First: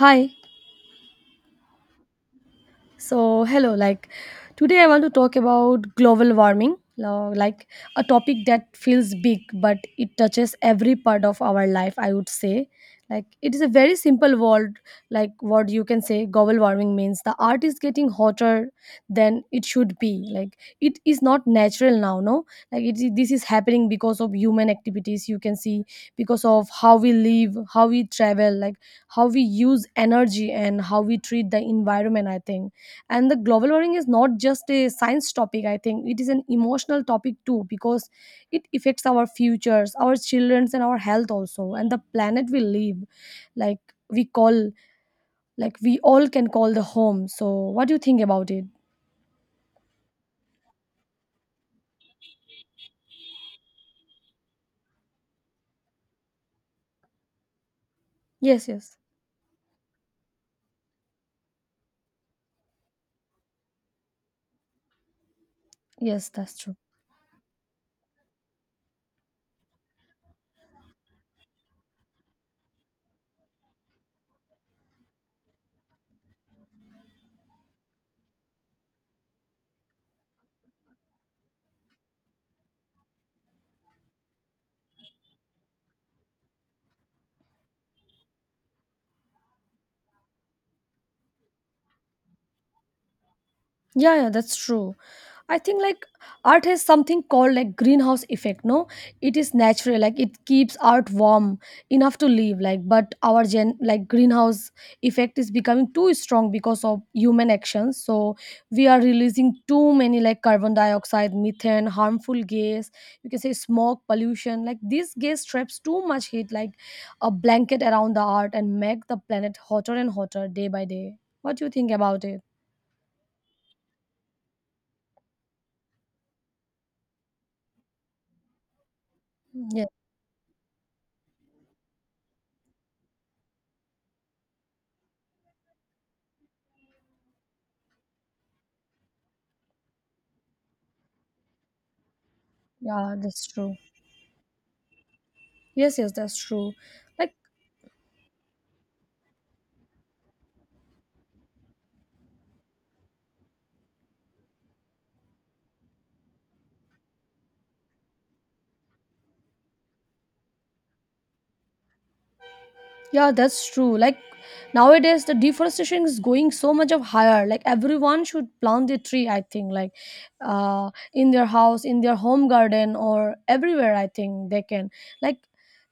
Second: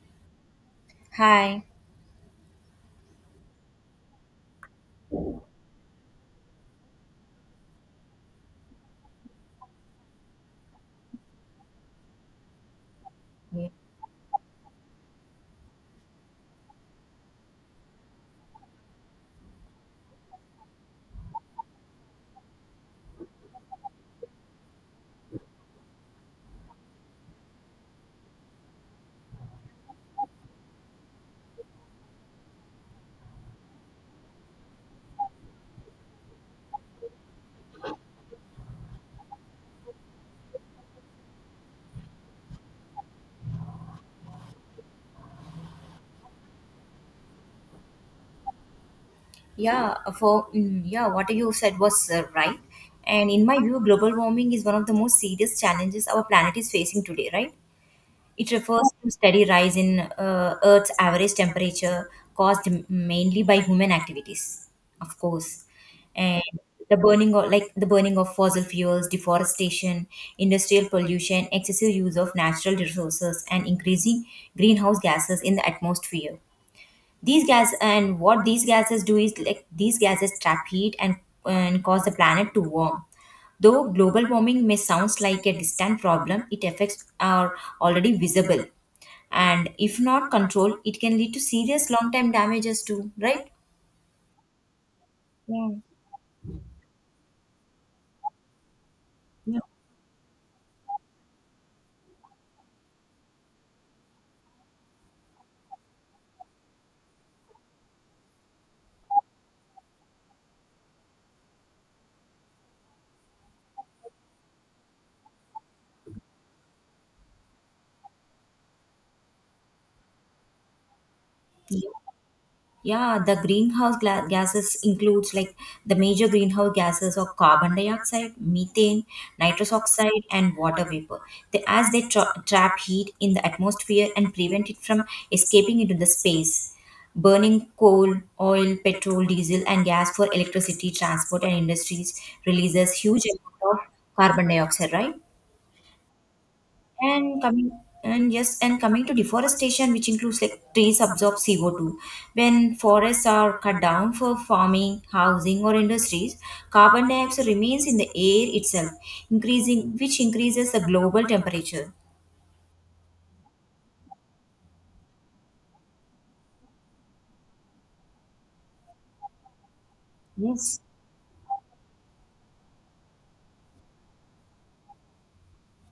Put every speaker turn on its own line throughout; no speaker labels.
Hi,
Hi.
so, hello, like today I want to talk about global warming, like a topic that feels big but it touches every part of our life, I would say. Like it is a very simple word, like what you can say global warming means the earth is getting hotter than it should be. Like it is not natural now, no? Like it is this is happening because of human activities, you can see, because of how we live, how we travel, like how we use energy and how we treat the environment, I think. And the global warming is not just a science topic, I think it is an emotional topic too, because it affects our futures, our children's and our health also, and the planet we live, like we call, like we all can call the home. So what do you think about it?
Yeah, for mm, yeah, what you said was right. And in my view, global warming is one of the most serious challenges our planet is facing today, right? It
Yes,
refers
yes,
to steady rise in Earth's average temperature caused mainly by human activities, of course.
yes,
And
that's true.
the burning of fossil fuels, deforestation, industrial pollution, excessive use of natural resources, and increasing greenhouse gases in the atmosphere. These gas and what these gases do is, like, these gases trap heat, and cause the planet to warm. Though global warming may sounds like a distant problem, it affects are already visible. And if not controlled, it can lead to serious long term damages too, right?
Yeah, yeah, that's true. I
Yeah.
think like art has something called like greenhouse effect, no? It is
Yeah,
natural, like it keeps art warm enough to live, like but our gen like greenhouse effect is becoming too strong because of human actions. So we are releasing too many like carbon dioxide, methane, harmful gas, you can say smoke, pollution. Like this gas traps too much heat like a blanket around the art and make the planet hotter and hotter day by day. What do you think about it?
yeah, the greenhouse gases includes, like, the major greenhouse gases are carbon dioxide, methane, nitrous oxide, and water vapor. They, as they trap heat in the atmosphere and prevent it from escaping into the space. Burning coal, oil, petrol, diesel, and gas for electricity, transport, and industries releases
Yeah,
huge
that's
amount
true.
of carbon dioxide, right?
Yes, yes, that's true. Like.
and coming and yes, and coming to deforestation, which includes, like, trees absorb CO2. When forests are cut down for farming, housing, or industries, carbon dioxide remains in the air itself, increasing which increases the global temperature.
Yeah, that's true. Like nowadays, the deforestation is going so much of higher. Like everyone should plant a tree. I think like,
Yes.
in their house, in their home garden, or everywhere. I think they can. Like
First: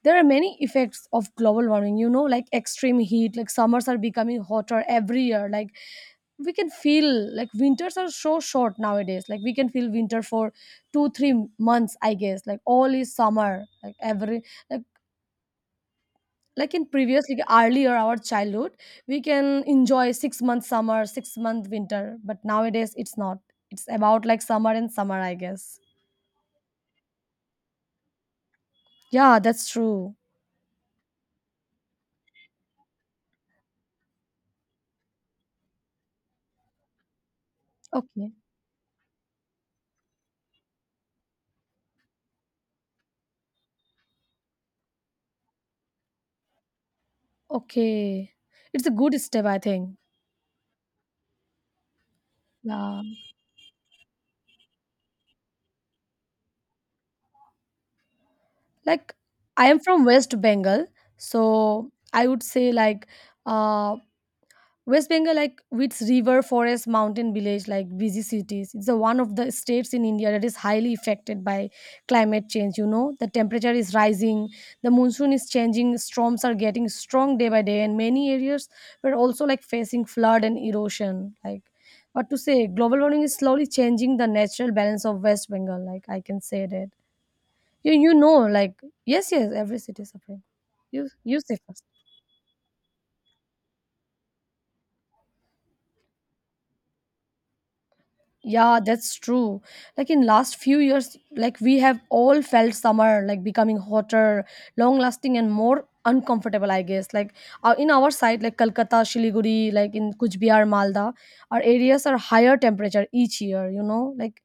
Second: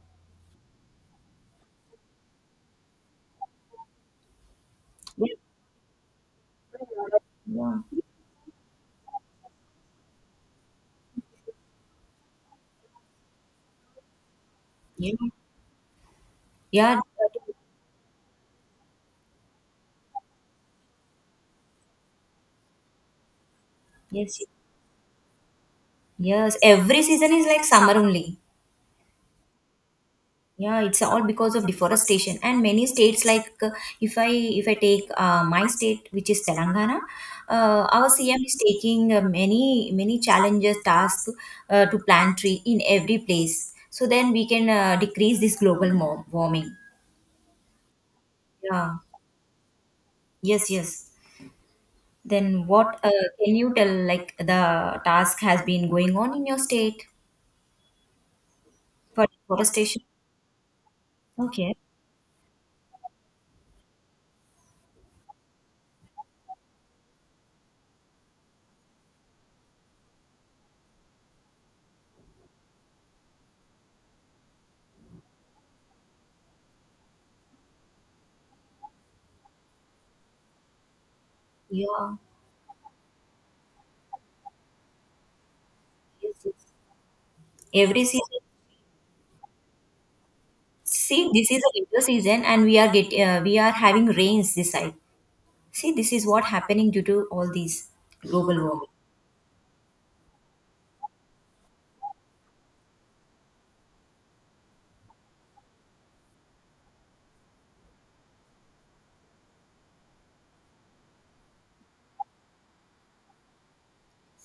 there are many effects of global warming. You know, like extreme heat. Like summers are becoming hotter every
Yeah.
year. Like we can feel like
Yeah.
winters are so short nowadays. Like we can feel winter for 2 3 months. I guess like all is summer. Like every like
Yeah.
in
Yeah.
previous like earlier our childhood we can enjoy 6 month summer 6 month winter but nowadays it's not, it's about
Yes.
like summer and summer, I guess.
Yes. Every season is like summer only.
Yeah, that's true.
Yeah, it's all because of deforestation, and many states like if I take my state, which is Telangana. Our
Okay.
CM is taking many challenges tasks to plant tree in every place, so then we can decrease this global warming.
Okay, it's a
Yeah.
good step, I think.
Yes, yes. Then what
Yeah.
can you tell, like, the task has been going on in your state
Like
for
I am
deforestation?
from West Bengal, so
Okay.
I would say like, uh West Bengal, like with river, forest, mountain village, like busy cities, it's the one of the states in India that is highly affected by climate change. You know, the temperature is rising, the monsoon is changing, storms are getting strong day by day, and many areas were also like facing flood and erosion. Like,
Yeah.
what to say? Global warming is slowly changing the natural balance of West Bengal. Like, I
Yes,
can
yes.
say that. You,
Every
you know,
season.
like yes, yes, every city is suffering. You,
See,
you
this
say
is a
first.
winter season, and we are having rains this side. See, this is what happening due to all these global
Yeah,
warming.
that's true. Like in last few years, like we have all felt summer like becoming hotter, long lasting and more uncomfortable, I guess. Like in our side, like Kolkata, Shiliguri, like in Kuch Malda, our areas are higher temperature each year, you know, like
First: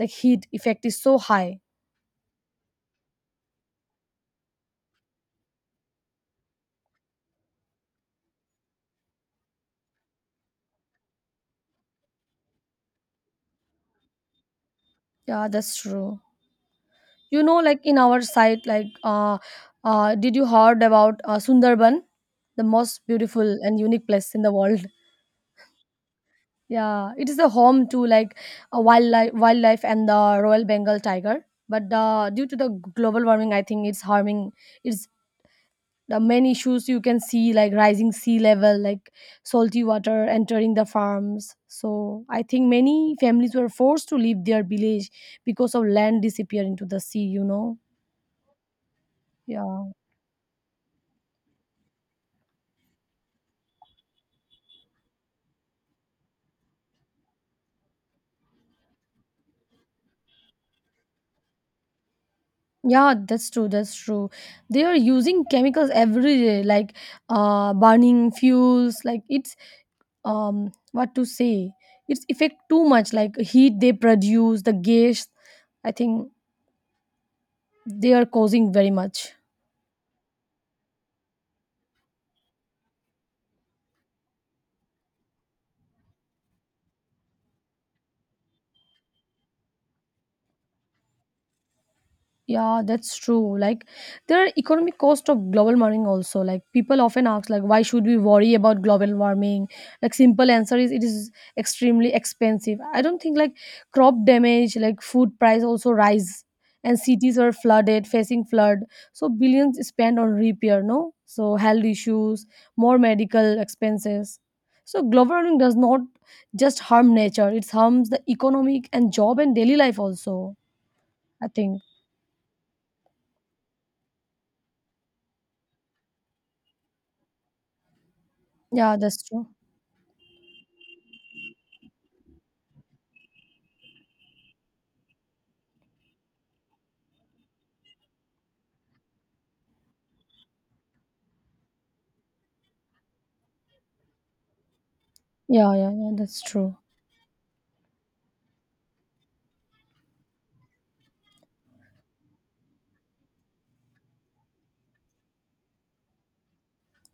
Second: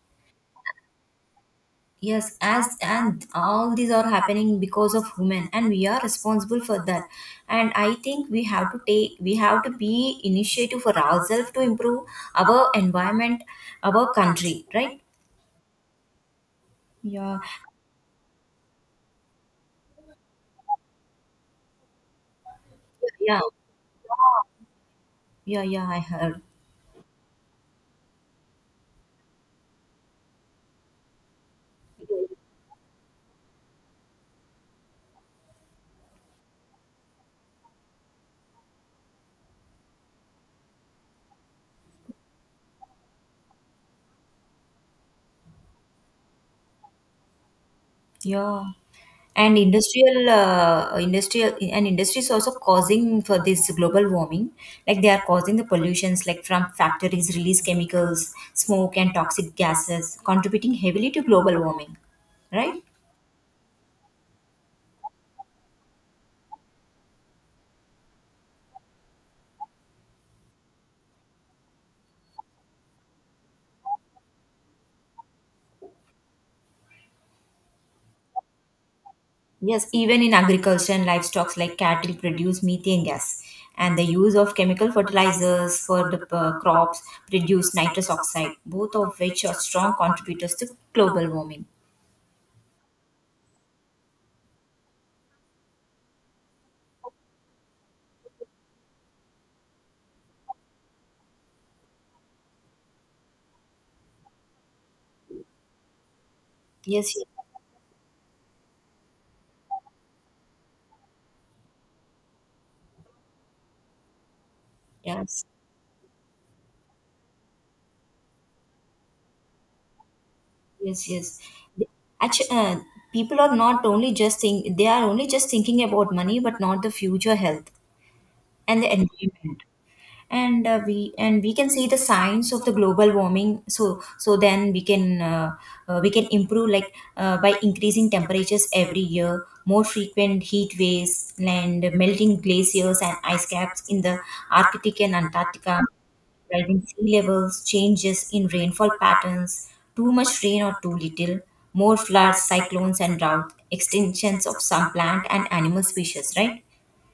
heat effect is so high.
Yes, as and all these are happening because of women, and we are responsible for that. And I think we have to be initiative for ourselves to improve our environment, our country, right?
Yeah, that's true.
Yeah,
You know, like in our side, like did you heard about Sundarban, the most
yeah,
beautiful and unique place in the world?
yeah, yeah. I heard.
Yeah, it is the home to like a wildlife and the Royal Bengal tiger. But due to the global warming, I think it's harming. It's the main issues you can see like rising sea level, like salty water entering the farms. So I think many families were forced to leave their village because of land disappear into the sea. You know,
Yeah. And
yeah.
industry is also causing for this global warming. Like they are causing the pollutions, like from factories release chemicals, smoke, and toxic gases, contributing heavily to global warming, right?
Yeah, that's true. That's true. They are using chemicals every day, like burning fuels. Like it's what to say? It's effect too much. Like heat they produce, the gas. I think they are causing very much.
Yes. Even in agriculture and livestock, like cattle produce methane gas, and the use of chemical fertilizers for the crops produce nitrous oxide, both of which are strong contributors to global warming.
Yeah, that's true. Like there are economic cost of global warming also. Like people often ask like why should we worry about global warming? Like simple answer is it is extremely expensive. I don't think like crop damage, like food price also rise and
Yes.
cities are flooded, facing flood. So billions spent on repair, no? So health issues, more medical expenses. So
Yes.
global
Yes.
warming does not just harm nature, it harms the economic and job and daily life also,
Yes, yes.
I think.
Actually, people are not only just think they are only just thinking about money, but not the future health and the
Yeah, that's true.
environment. And we can see the signs of the global warming. So then we can improve, like, by increasing temperatures every year, more frequent heat waves, and melting glaciers and ice caps in the Arctic and
Yeah,
Antarctica.
yeah, yeah, that's true.
Rising sea levels, changes in rainfall patterns, too much rain or too little, more floods, cyclones, and drought, extinctions of some plant and animal species, right?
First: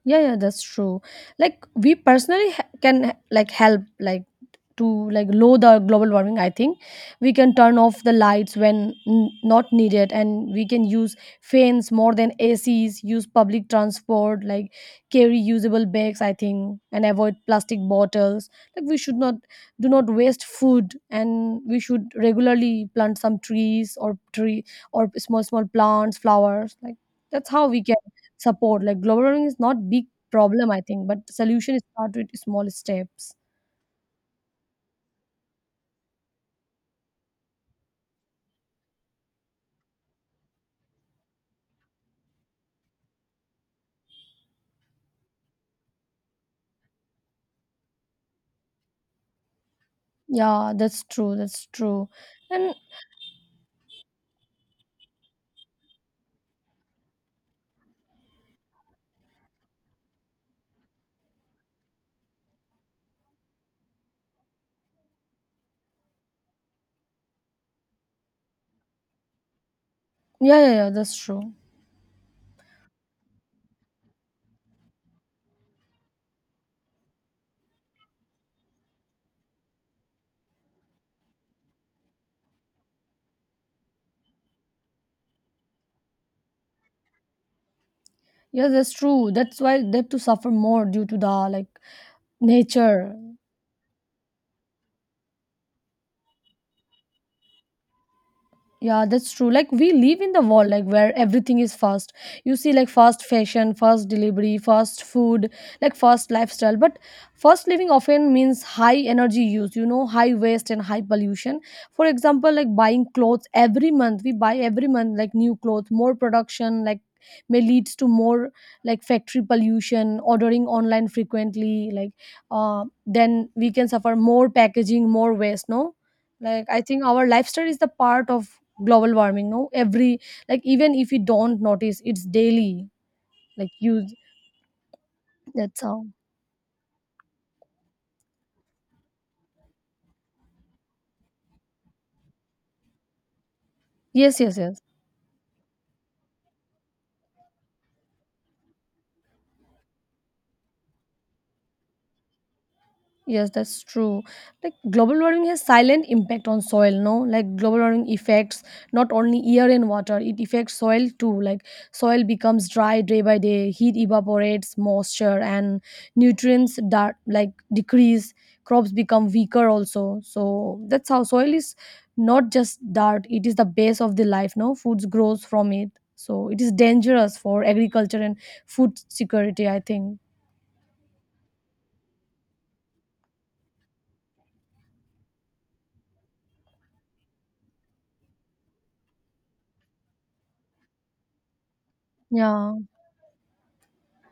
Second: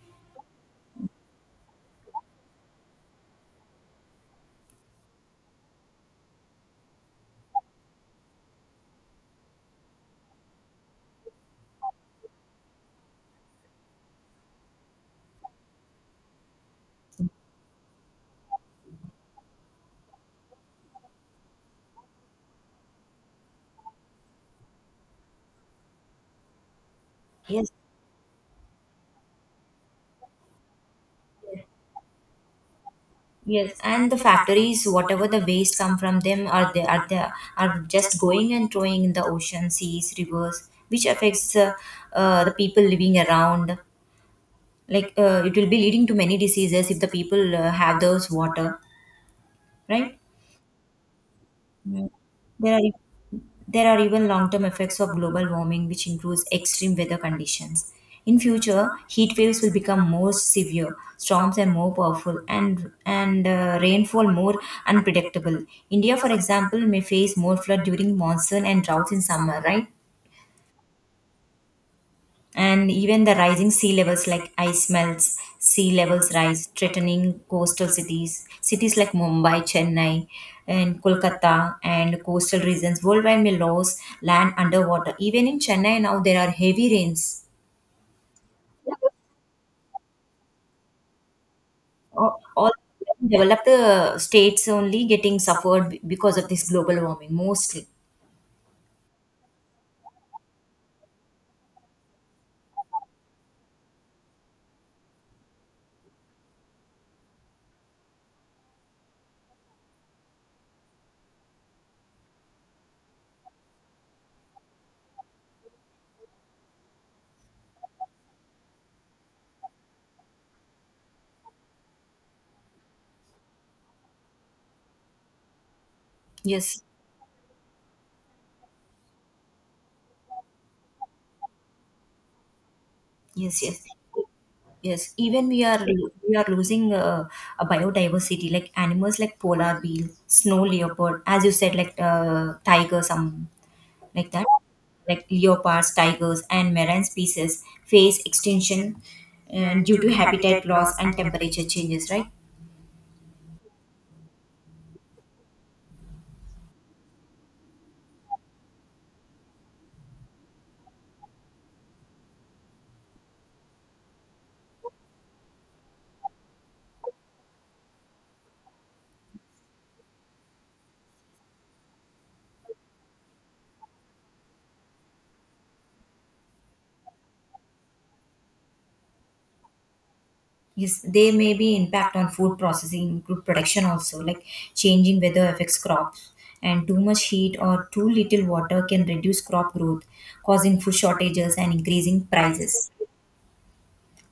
Yeah, yeah, that's true. Like we personally can like help like to like lower the global warming. I think we can turn off the lights when not needed, and we can use fans more than ACs. Use public transport, like carry usable bags. I think and avoid plastic bottles. Like we should not do not waste food, and we should regularly plant some trees or tree or small small plants, flowers. Like that's how
Yes.
we can support. Like global warming is not big problem, I think, but
Yes.
solution is start with small steps.
Yes, and the factories, whatever the waste come from them, are they are they are just going and throwing in the ocean, seas, rivers, which affects the people living around. Like it will be leading to many diseases if the people have those water, right?
Yeah, that's true. That's true.
Mm. There
And
are There are even long-term effects of global warming, which includes extreme weather conditions. In future, heat waves will become more severe, storms are more powerful, and rainfall more unpredictable. India, for example, may face more flood during monsoon and droughts in summer, right?
yeah, yeah, yeah, that's true.
And even the rising sea levels, like ice melts, sea levels rise, threatening coastal cities. Cities like Mumbai, Chennai, and Kolkata and coastal regions worldwide may lose land underwater. Even in Chennai now there are heavy rains.
Yeah, that's true. That's why they have to suffer more due to the like
All
nature.
developed states only getting suffered because of this global warming mostly.
Yeah, that's true. Like we live in the world like where everything is fast. You see like fast fashion, fast delivery, fast food, like fast lifestyle. But fast living often means high energy use, you know, high waste and high pollution. For example, like buying clothes every month. We buy every month like new clothes, more production, like may leads to more like factory pollution, ordering online frequently, like then we can suffer more packaging, more waste, no? Like I
Yes,
think our lifestyle is the part of global warming, no? Every like, even if you don't notice, it's daily,
yes,
like
yes.
you,
Yes, even we
that's
are
how.
we are losing a biodiversity, like animals like polar bear, snow leopard, as you said, like tiger, some like
Yes,
that,
yes, yes.
like leopards, tigers, and marine species face extinction, and due to habitat loss and temperature changes, right?
Yes, that's true. Like global warming has silent impact on soil, no? Like global warming affects not only air and water, it affects soil too. Like soil becomes dry day by day, heat evaporates moisture and nutrients that like decrease, crops become weaker also. So that's how soil is not just dirt, it is the base of the life, no? Foods grows from it. So it is dangerous for agriculture and food security, I think.
Yes, there may be impact on food processing, food production also, like changing weather affects crops, and too much heat or too little water can reduce crop growth, causing food shortages and increasing
Yeah.
prices.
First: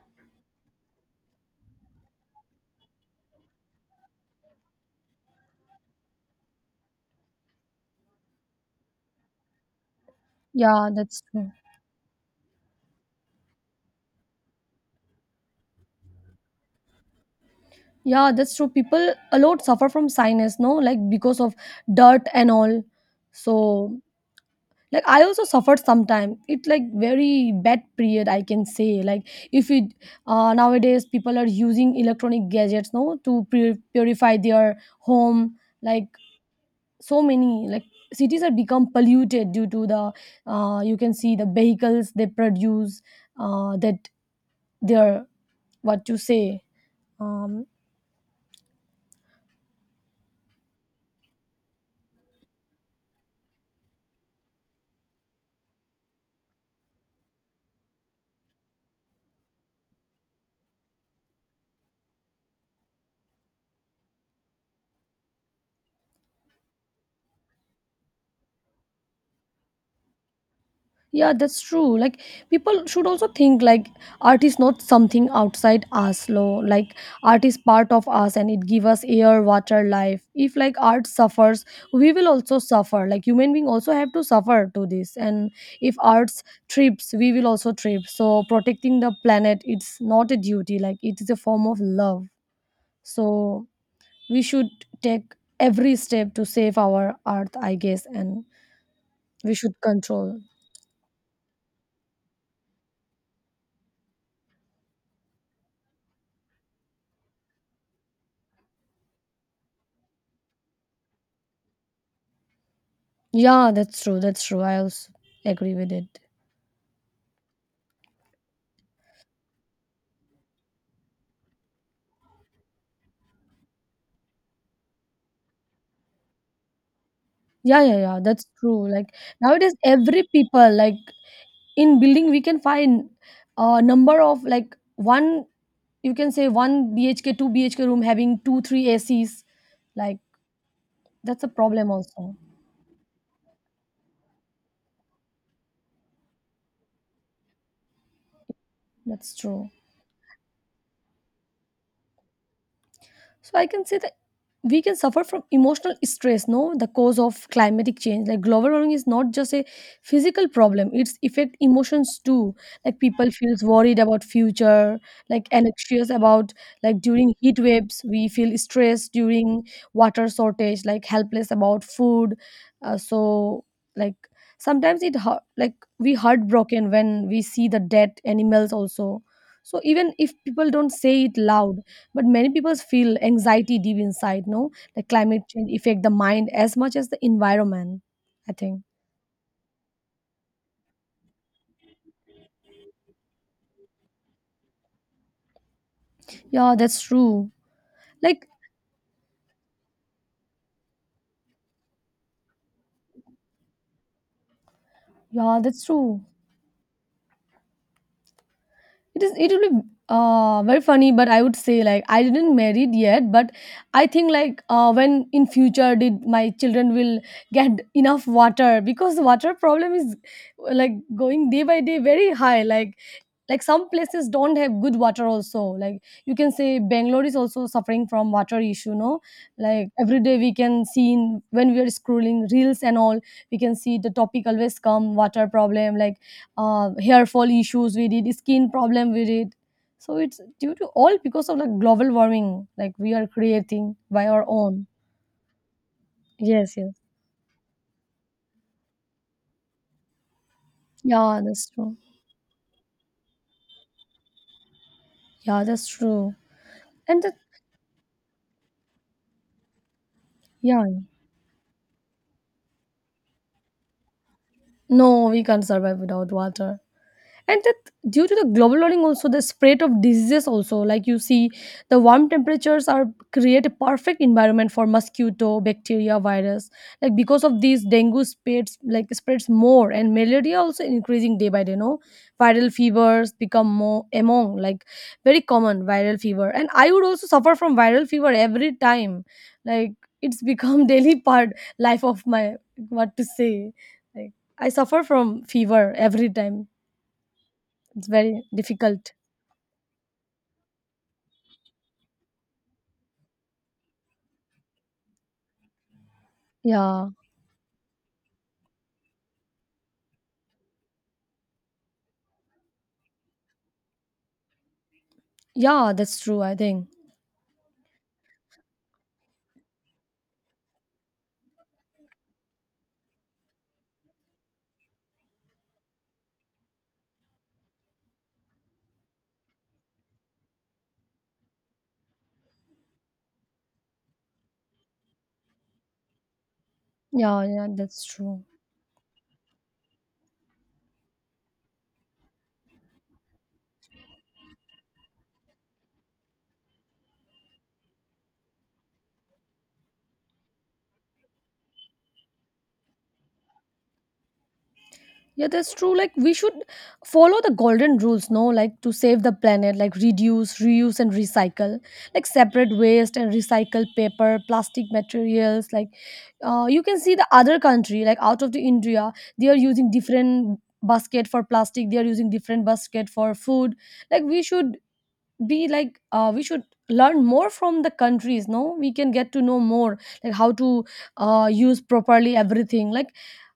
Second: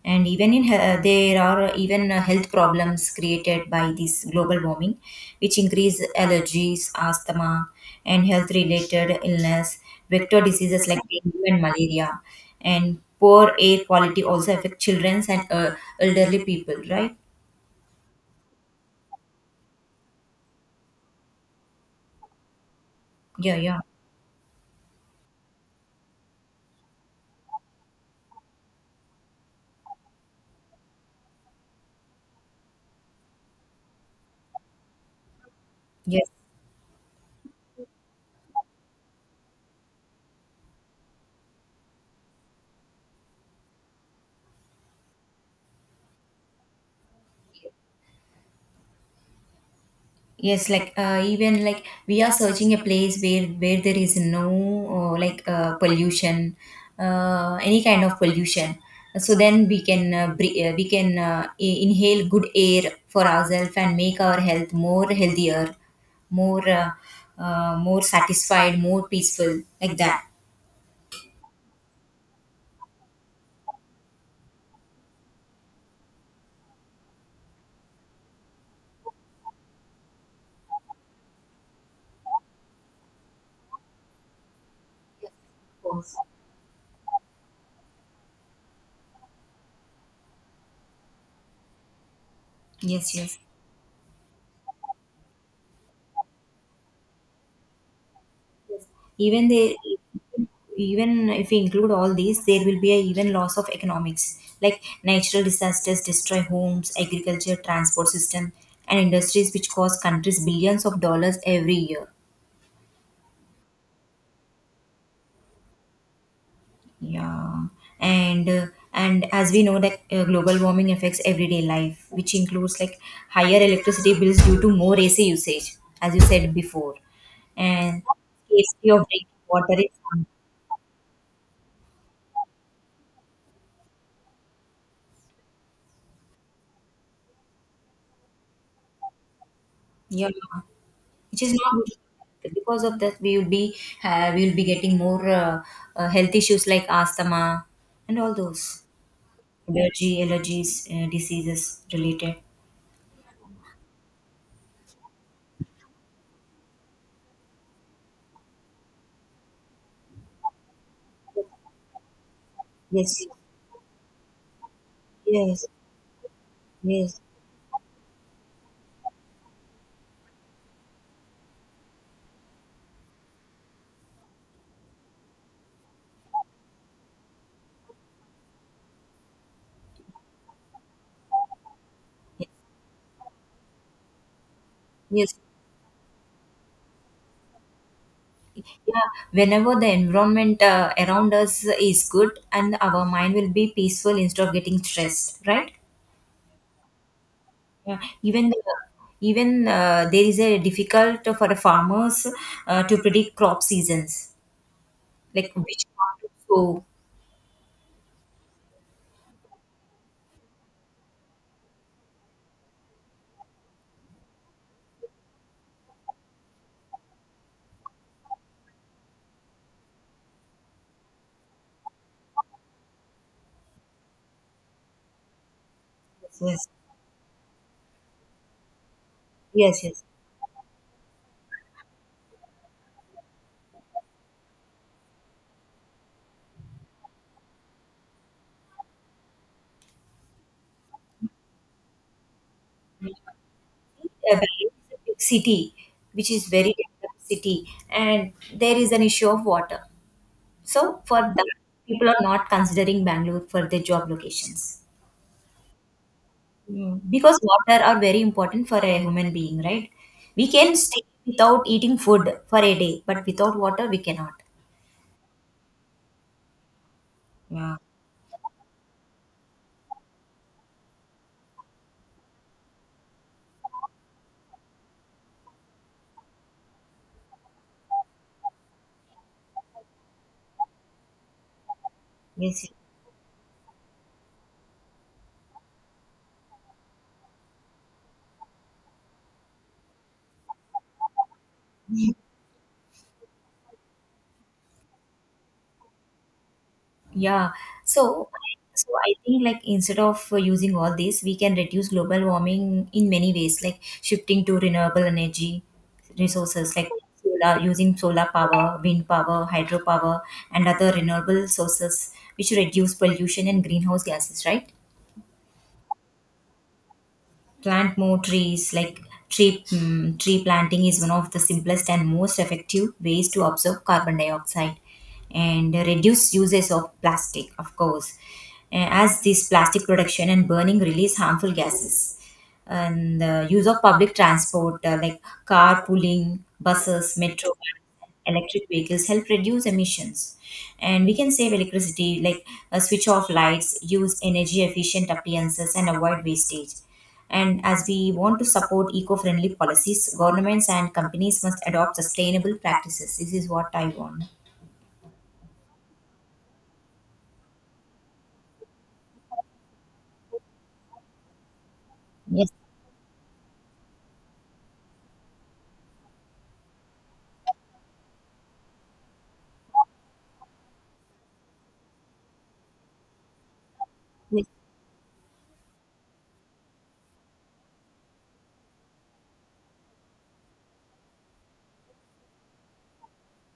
And there are even health problems created by this global warming, which increase allergies, asthma, and health related illness, vector diseases
Yeah,
like
that's
dengue
true.
and malaria, and poor air quality also affect children and elderly people, right?
Yeah, that's true. People a lot suffer from sinus, no, like because of dirt and all.
Yeah, yeah,
So, like I also suffered sometime. It like very bad period, I can say. Like if it nowadays people are using electronic gadgets, no, to purify their home. Like
yes.
so many, like cities are become polluted due to the you can see the vehicles they produce that their what you say. Um,
Yes, like even, like, we are searching a place where there is no like, pollution, any kind of pollution. So then we can inhale good air for ourselves and make our health more healthier, more more satisfied, more peaceful, like that.
Yeah, that's true. Like people should also think like art is not something outside us, lo. Like art is part of us and it gives us air, water, life. If like art suffers, we will also suffer. Like human being also have to suffer to this. And if arts trips, we will also trip. So protecting the planet, it's not a duty. Like it is a form of love.
Yes, yes.
So we should take every step to save our earth, I guess, and
even
we
they
should control.
even if we include all these, there will be a even loss of economics, like natural disasters destroy homes, agriculture, transport system, and industries, which cost countries billions of dollars every year.
Yeah, that's true. That's true. I also agree with it.
Yeah. And and as we know that global warming affects everyday life, which includes like higher electricity bills due to more AC usage, as you said before,
Yeah, yeah,
and
yeah. That's true.
scarcity of
Like
drinking
nowadays,
water
every
is,
people like in building we can find a number of like one, you can say, one BHK, two BHK room having two, three ACs. Like
yeah, which
that's a
is not
problem also.
good. Because of that, we will be we will be getting more health issues like asthma and all those
That's true.
allergy allergies, diseases related.
So I can say that we can suffer from emotional stress, no? The cause of climatic change, like global warming is not just a physical problem, it's affect emotions too. Like
Yes,
people feels worried about future, like
yes,
anxious about, like
yes.
during heat waves we feel stressed, during water shortage like helpless about food. So like sometimes it hurt, like we heartbroken when we see the dead animals also. So even if people don't say it loud, but
Yes,
many people feel anxiety deep inside, no? The
yes.
climate change affect the mind as much as the environment, I think.
Yeah, whenever the environment around us is good, and our mind will be peaceful instead of getting stressed, right?
Yeah, that's true.
Yeah. even
Like,
the even uh, there is a difficult for the farmers to predict crop seasons, like
yeah,
which
that's
crop
true.
to sow.
It is. It will be very funny, but I would say like I didn't married yet, but I think like when in future did my children will get enough water, because water problem is like going day by day very high. Like some places don't have good water also. Like you can
Yes,
say Bangalore is also suffering from water issue. No,
yes,
like
yes.
every day we can see in, when we are scrolling reels and all, we can see the topic always come water problem like hair fall issues we did skin problem we did so it's due to all because of like global warming like
Mm.
we are creating by our
Bangalore
own.
is a big city, which is very
Yes, yes.
developed city, and there is an issue of water. So for
Yeah,
that,
that's true.
people are not considering Bangalore for their job locations.
Yeah, that's true.
Mm.
And that,
Because water are very important for a human being, right? We can
yeah,
stay without eating food for a day, but without water we cannot.
no, we can't survive without water. And
Yeah.
that due to the global warming also the spread of diseases also, like you see the warm temperatures are create a perfect environment for mosquito bacteria virus, like because of these dengue spreads like spreads more and malaria also increasing day by day, no?
Yes.
Viral fevers become more among like very common viral fever and I would also suffer from viral fever every time. Like it's become daily part life of my, what to say, like I suffer from fever every time.
Yeah.
It's
So,
very
so,
difficult.
I think, like, instead of using all this, we can reduce global warming in many ways, like shifting to renewable energy resources like
Yeah.
solar, using solar power, wind power, hydropower, and other renewable sources, which reduce pollution and greenhouse gases, right?
Yeah, that's true, I think.
Plant more trees. Like, tree planting is one of the simplest and most effective ways to absorb carbon dioxide, and reduce uses of plastic, of course, as this plastic production and burning release harmful gases. And the use of public transport, like carpooling, buses,
Yeah,
metro,
yeah, that's true.
electric vehicles help reduce emissions. And we can save electricity, like switch off lights, use energy efficient appliances, and avoid wastage. And as we want to support eco friendly policies, governments and companies must adopt sustainable practices. This is what I want.
Yeah, that's true. Like we should follow the golden rules, no? Like to save the planet, like reduce, reuse and recycle. Like
Yes.
separate waste and recycle paper, plastic materials. Like you can see the other country, like out of the India, they are using different basket for plastic, they are using different basket for food. Like we should be like we should learn more from the countries, no, we can get to know more like how to use properly everything. Like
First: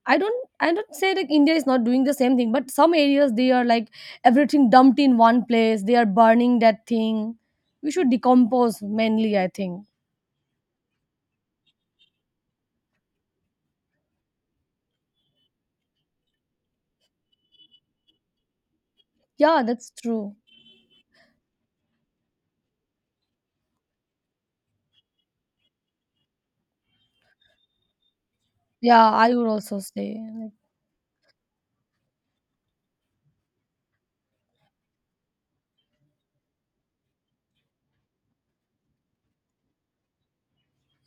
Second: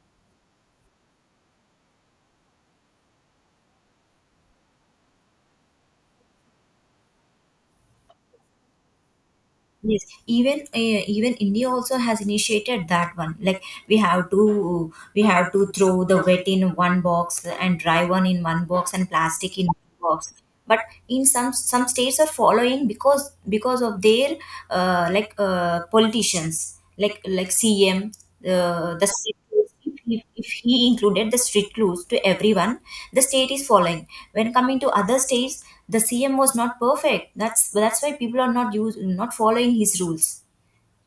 I don't say like India is not doing the same thing, but some areas they are like everything dumped in one place, they are burning that thing. We should decompose mainly, I think.
Yes, even India also has initiated that one. Like we have to throw the wet in one box and dry one in one box and plastic
Yeah,
in
that's
one box.
true.
But in some states are following, because of their like politicians, like CM, the
Yeah, I would also say
if
like
he included the strict rules to everyone, the state is following. When coming to other states, the CM was not perfect, that's why people are not following his rules.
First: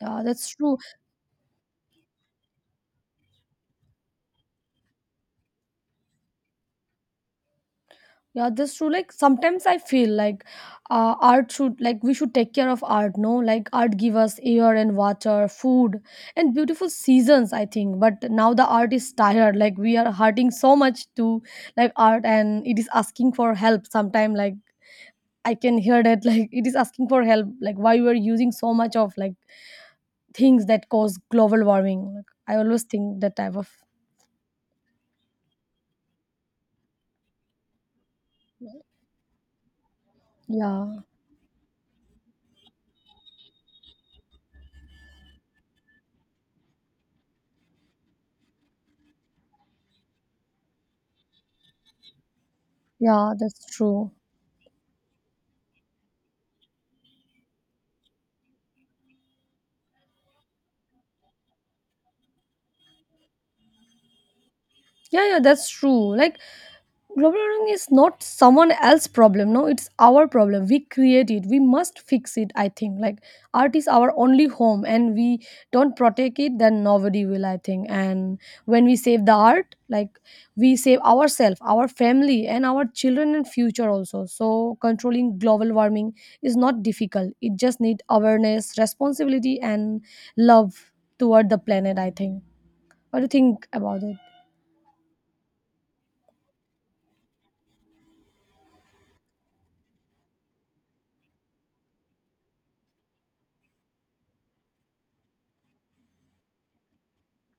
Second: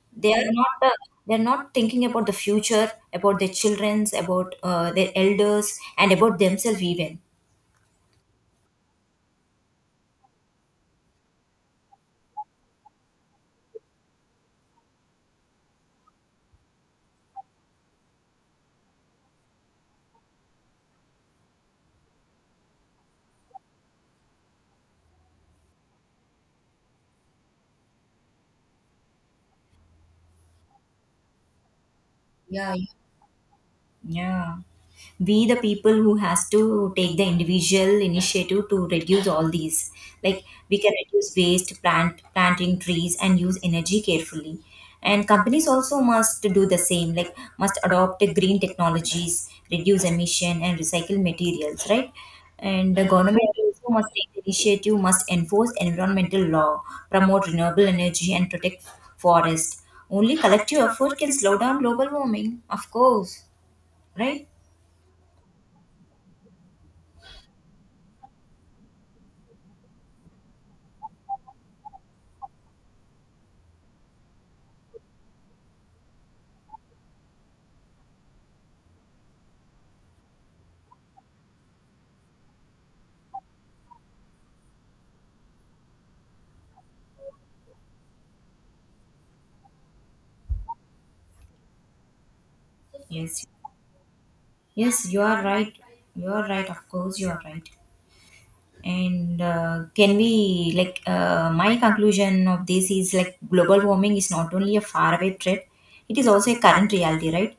yeah,
they
that's
are not
true.
uh, they're not thinking about the future, about their children's, about their elders, and about themselves even.
Yeah, that's true. Like sometimes I feel like art should, like we should take care of art, no? Like art give us air and water, food and beautiful seasons, I think. But now the art is tired. Like we are hurting so much to like art, and it is asking for help sometime. Like I can hear that like it is asking for help. Like why we are using so much of like things that cause global warming. Like I
Yeah.
always think that type of
Yeah. We the people who has to take the individual initiative to reduce all these. Like we can
yeah.
reduce waste, planting trees, and use energy carefully. And companies also must do the same, like must adopt green technologies, reduce emission, and recycle materials, right? And the
Yeah,
government
that's
also must
true.
take the initiative, must enforce environmental law, promote renewable energy, and protect forest. Only collective effort can slow down global warming, of course, right?
Yeah, yeah, that's true. Like global warming is not someone else's problem, no, it's our problem. We create it, we must fix it, I think. Like art is our only home, and we don't protect it then nobody will, I think. And when we save the art, like we save ourselves, our family and our children and future also. So controlling global warming is not difficult, it just need awareness, responsibility and love toward the planet, I think. What do you
Yes,
think about it?
yes. You are right. You are right. Of course, you are right. And can we, like, my conclusion of this is, like, global warming is not only a faraway threat, it is also a current reality, right?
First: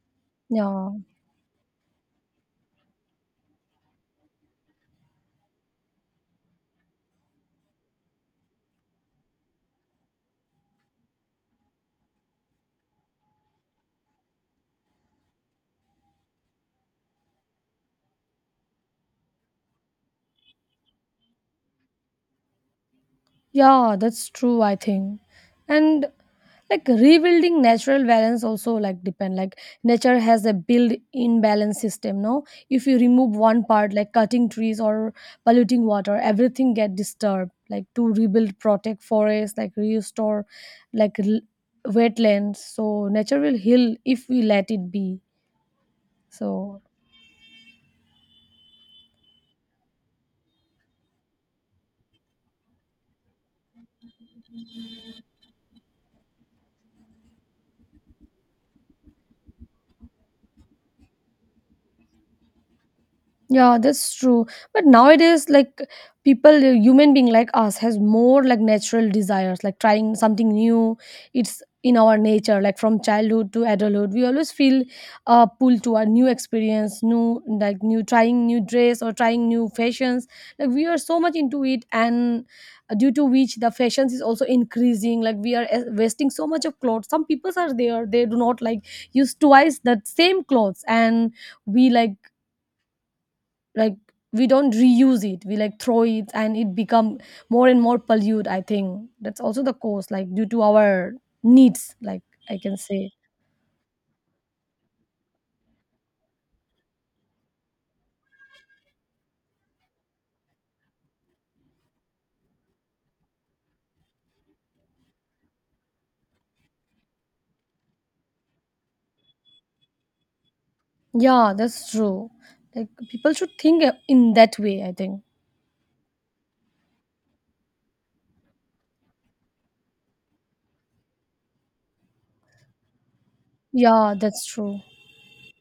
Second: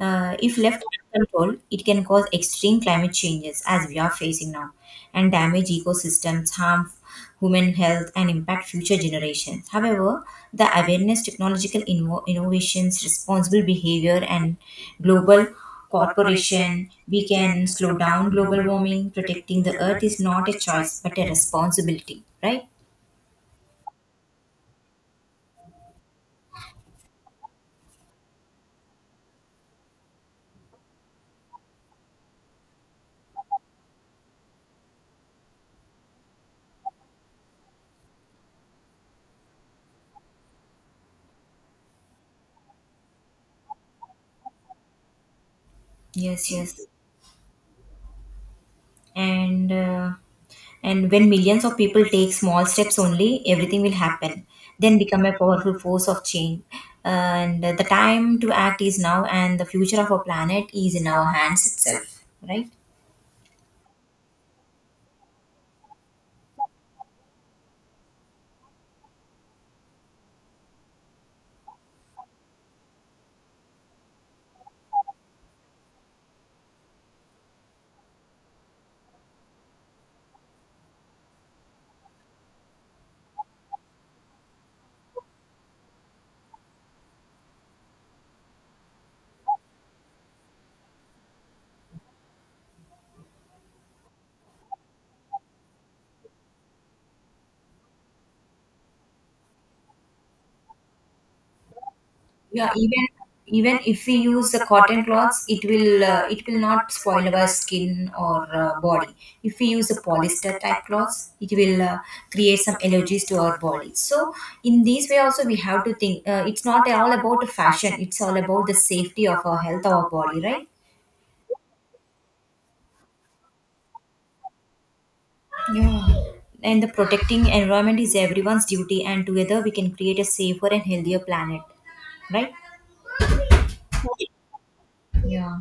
If left
Yeah.
uncontrolled, it can cause extreme climate changes as we are facing now, and damage ecosystems, harm human health, and impact future generations. However, the awareness, technological innovations, responsible behavior, and global cooperation, we can slow down global warming. Protecting the earth is not a choice but a responsibility, right?
Yeah, that's true, I think. And like rebuilding natural balance also, like depend, like nature has a built in balance system, no? If you remove one part, like cutting trees or polluting water, everything get disturbed. Like to rebuild, protect forests, like restore like wetlands, so nature will heal if we let it be.
Yes,
So
yes. and uh, and when millions of people take small steps only, everything will happen, then become a powerful force of change. And the time to act is now, and the future of our planet is in our hands itself, right?
yeah, that's true. But nowadays, like people, human being like us has more like natural desires, like trying something new. It's in our nature, like from childhood to adulthood, we always feel pulled to a new experience, new like new trying new dress or trying new fashions. Like we are so much into it, and due to which the fashions is also increasing. Like we are wasting so much of clothes. Some people are there, they do not like use twice that same clothes, and we like we don't reuse it, we like throw it and it become more and more pollute, I think. That's also the cause, like due to our needs, like I
Yeah.
can
even
say.
even if we use the cotton cloths, it will it will not spoil our skin or body. If we use the polyester type cloths, it will create some allergies to our body. So in these way also we have to think. It's not all about fashion. It's all about the safety of our health, our body, right?
Yeah, that's true. Like people should think in that way, I think.
Yeah. And the protecting environment is everyone's duty, and together we can create a safer and healthier planet, right?
Yeah, that's true.
Yeah.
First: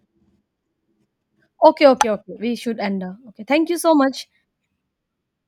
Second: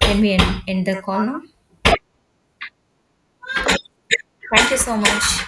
Can we end the call now?
Okay, okay, okay, we should end, okay, thank you so much.
Thank you so much.